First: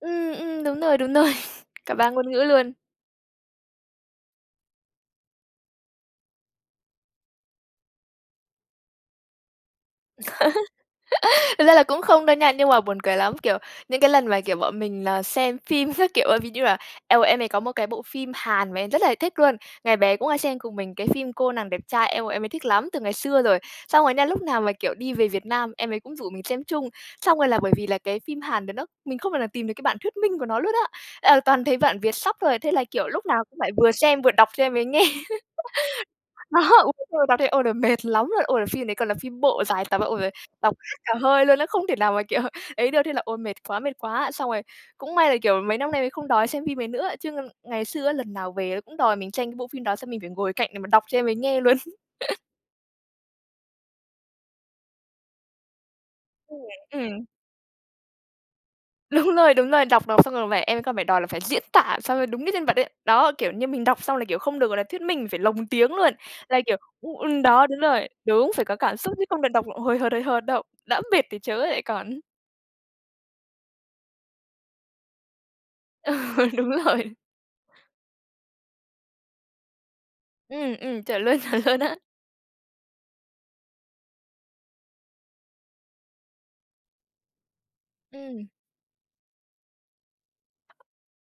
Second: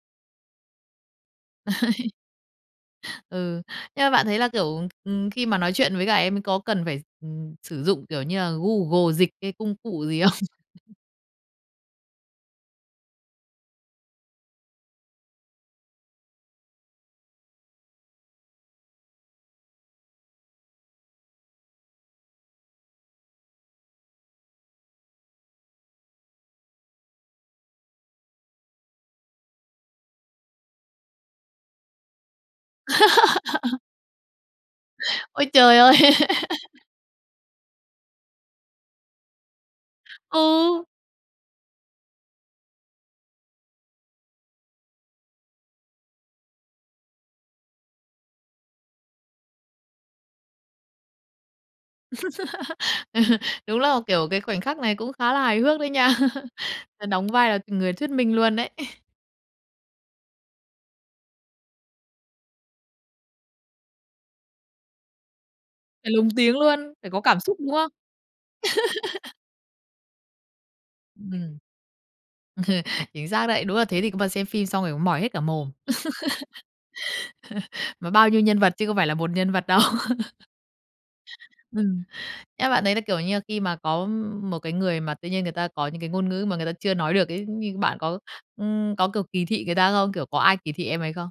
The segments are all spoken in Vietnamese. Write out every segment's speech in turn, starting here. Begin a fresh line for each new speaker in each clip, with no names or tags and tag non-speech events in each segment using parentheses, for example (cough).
Ừm, ừm, đúng rồi, đúng rồi. (laughs) Cả 3
(laughs)
ngôn ngữ luôn.
Ừ, nhưng mà bạn thấy là, kiểu, ừm, ừm, khi mà nói chuyện với cả em ấy có cần phải, ừm, sử dụng, kiểu như là, Google Dịch hay công cụ gì không? (laughs)
(laughs) Thật ra là cũng không đâu nha nhưng mà buồn cười lắm, kiểu, những cái lần mà, kiểu, bọn mình là xem phim các kiểu á, ví như là, eo ôi, em mình có một cái bộ phim Hàn mà em rất là thích luôn, ngày bé cũng hay xem cùng mình, cái phim "Cô nàng đẹp trai", eo ôi, em ấy thích lắm! Từ ngày xưa rồi, xong rồi nha lúc nào mà, kiểu, đi về Việt Nam em ấy cũng rủ mình xem chung, xong rồi là bởi vì là cái phim Hàn đấy nó mình không thể nào tìm được cái bản thuyết minh của nó luôn á, à, toàn thấy bản vietsub thôi, thế là, kiểu, lúc nào cũng phải
(laughs)
vừa xem vừa đọc cho em ấy nghe.
Ôi trời ơi!
(laughs) Đó,
(laughs)
đúng đúng rồi, đọc thấy, ôi, đ mệt lắm luôn! Ôi, là phim đấy còn là phim bộ dài tập, ôi giời ơi! Đọc
Ừ!
hết cả hơi luôn ấy, không thể nào mà, kiểu, ấy được, thế là, ôi, mệt quá, mệt quá! Xong rồi cũng may là, kiểu, mấy năm nay mới không đòi xem phim ấy nữa, chứ ngày xưa á, lần nào về á cũng đòi mình tranh cái bộ phim đó, xong mình phải ngồi cạnh để mà đọc cho em ấy nghe luôn. (laughs)
(laughs) Ờ. Đúng là, kiểu, cái khoảnh khắc này cũng khá là hài hước đấy nha. (laughs)
(unintelligible)
Đó
Ừm.
đóng vai là người thuyết minh luôn ấy. (laughs)
Đúng rồi, đúng rồi, đọc đọc xong rồi mà em ấy còn phải đòi là phải diễn tả sao cho đúng cái nhân vật ấy, đó, kiểu như, mình đọc xong là, kiểu, không được, gọi là, thuyết minh, mình phải lồng tiếng
Phải
luôn.
lồng tiếng
Là, kiểu,
luôn, phải
u
có
ờ,
cảm xúc,
đó,
đúng
đúng
không?
rồi, đúng, phải có cảm xúc chứ
(laughs)
không được đọc l hời hợt, hời hợt đâu. Đã mệt thì chớ
Ừm.
lại còn
(laughs) Chính xác đấy, đúng là thế thì có mà xem phim xong rồi cũng mỏi hết cả mồm,
Ừ, đúng rồi.
(laughs) mà bao nhiêu nhân vật chứ có phải là 1 nhân vật đâu. (laughs)
Ừm, ừm, chuẩn luôn, chuẩn luôn á.
Ừm, em bạn đấy là, kiểu như là, khi mà có một cái người mà tự nhiên người ta có những cái ngôn ngữ mà người ta chưa nói được ấy, như bạn có,
Ừm.
ừm, có, kiểu, kỳ thị người ta không? Kiểu, có ai kỳ thị em ấy không?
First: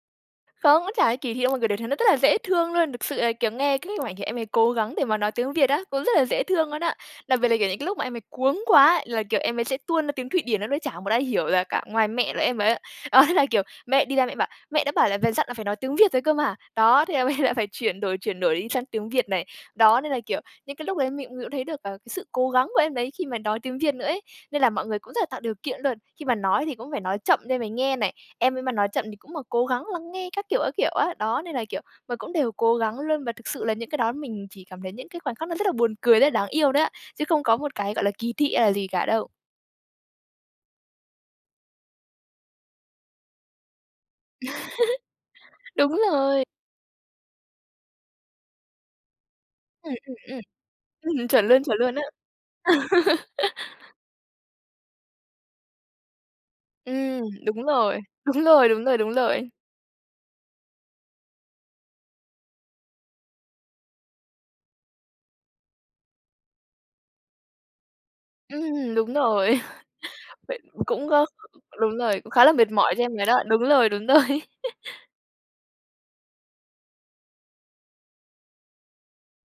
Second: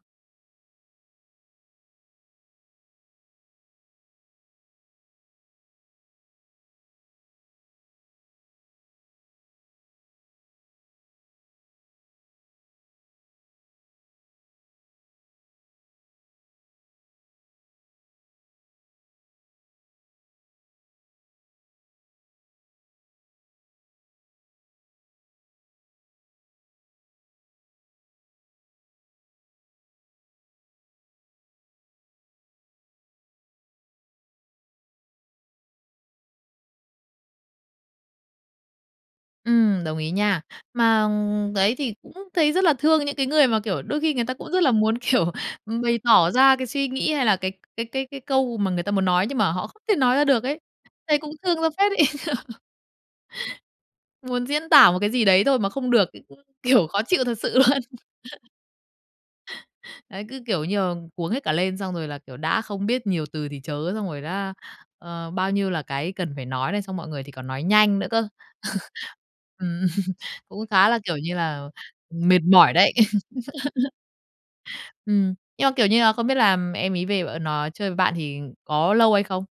Không, nó chả ai kỳ thị đâu, mọi người đều thấy nó rất là dễ thương luôn! Thực sự là, kiểu, nghe cái (unintelligible) thì em ấy cố gắng để mà nói tiếng Việt á, cũng rất là dễ thương luôn á! Đặc biệt là, kiểu, những cái lúc mà em ấy cuống quá là, kiểu, em ấy sẽ tuôn ra tiếng Thụy Điển nó nói, chả một ai hiểu là cả, ngoài mẹ là em ấy, đó. Thế là, kiểu, mẹ đi ra mẹ bảo: "Mẹ đã bảo là về dặn là phải nói tiếng Việt rồi cơ mà." Đó, thế em ấy lại phải chuyển đổi chuyển đổi đi sang tiếng Việt này. Đó, nên là, kiểu, những cái lúc đấy mình cũng mình cũng thấy được, ờ, cái sự cố gắng của em đấy khi mà nói tiếng Việt nữa ấy. Nên là mọi người cũng rất là tạo điều kiện luôn, khi mà nói thì cũng phải nói chậm để em ấy nghe này, em ấy mà nói chậm thì cũng mà cố gắng lắng nghe các kiểu, các kiểu á. Đó, nên là, kiểu mà, cũng đều cố gắng luôn và thực sự là những cái đó mình chỉ cảm thấy những cái khoảnh khắc nó rất là buồn cười, rất là đáng yêu đấy ạ, chứ không có một cái, gọi là, kỳ thị hay là gì cả đâu.
Ừm, đồng ý nha. Mà, ừm, đấy, thì cũng thấy rất là thương những cái người mà, kiểu, đôi khi người ta cũng rất là muốn, kiểu,
(laughs)
ừm,
Đúng
bày tỏ
rồi.
ra cái suy nghĩ hay là cái cái cái cái câu mà người ta muốn nói nhưng mà họ không
Ừm,
thể
ừm,
nói ra
ừm,
được ấy, thấy
ừm,
cũng
chuẩn
thương
luôn,
ra
chuẩn
phết
luôn á.
ấy! (laughs)
(laughs)
Muốn diễn tả một cái gì đấy thôi mà không được ấy cũng, kiểu, khó
Ừm,
chịu thật sự
đúng
luôn.
rồi, đúng
(laughs)
rồi, đúng rồi, đúng rồi.
Đấy, cứ, kiểu như là, cuống hết cả lên xong rồi là, kiểu, đã không biết nhiều từ thì chớ xong rồi đã, ờ, bao nhiêu là cái cần phải nói này, xong mọi người thì còn nói nhanh nữa cơ.
Ừm, đúng
(laughs)
rồi,
Ừm,
(laughs) vậy
cũng khá là,
cũng
kiểu
có
như
ừm,
là,
đúng rồi, cũng
mệt
khá là mệt
mỏi đấy.
mỏi cho em ấy đó. Đúng rồi,
(laughs)
đúng rồi. (laughs)
Ừm. Nhưng mà, kiểu như là, không biết là, ừm, em ấy về và nó chơi với bạn thì có lâu hay không?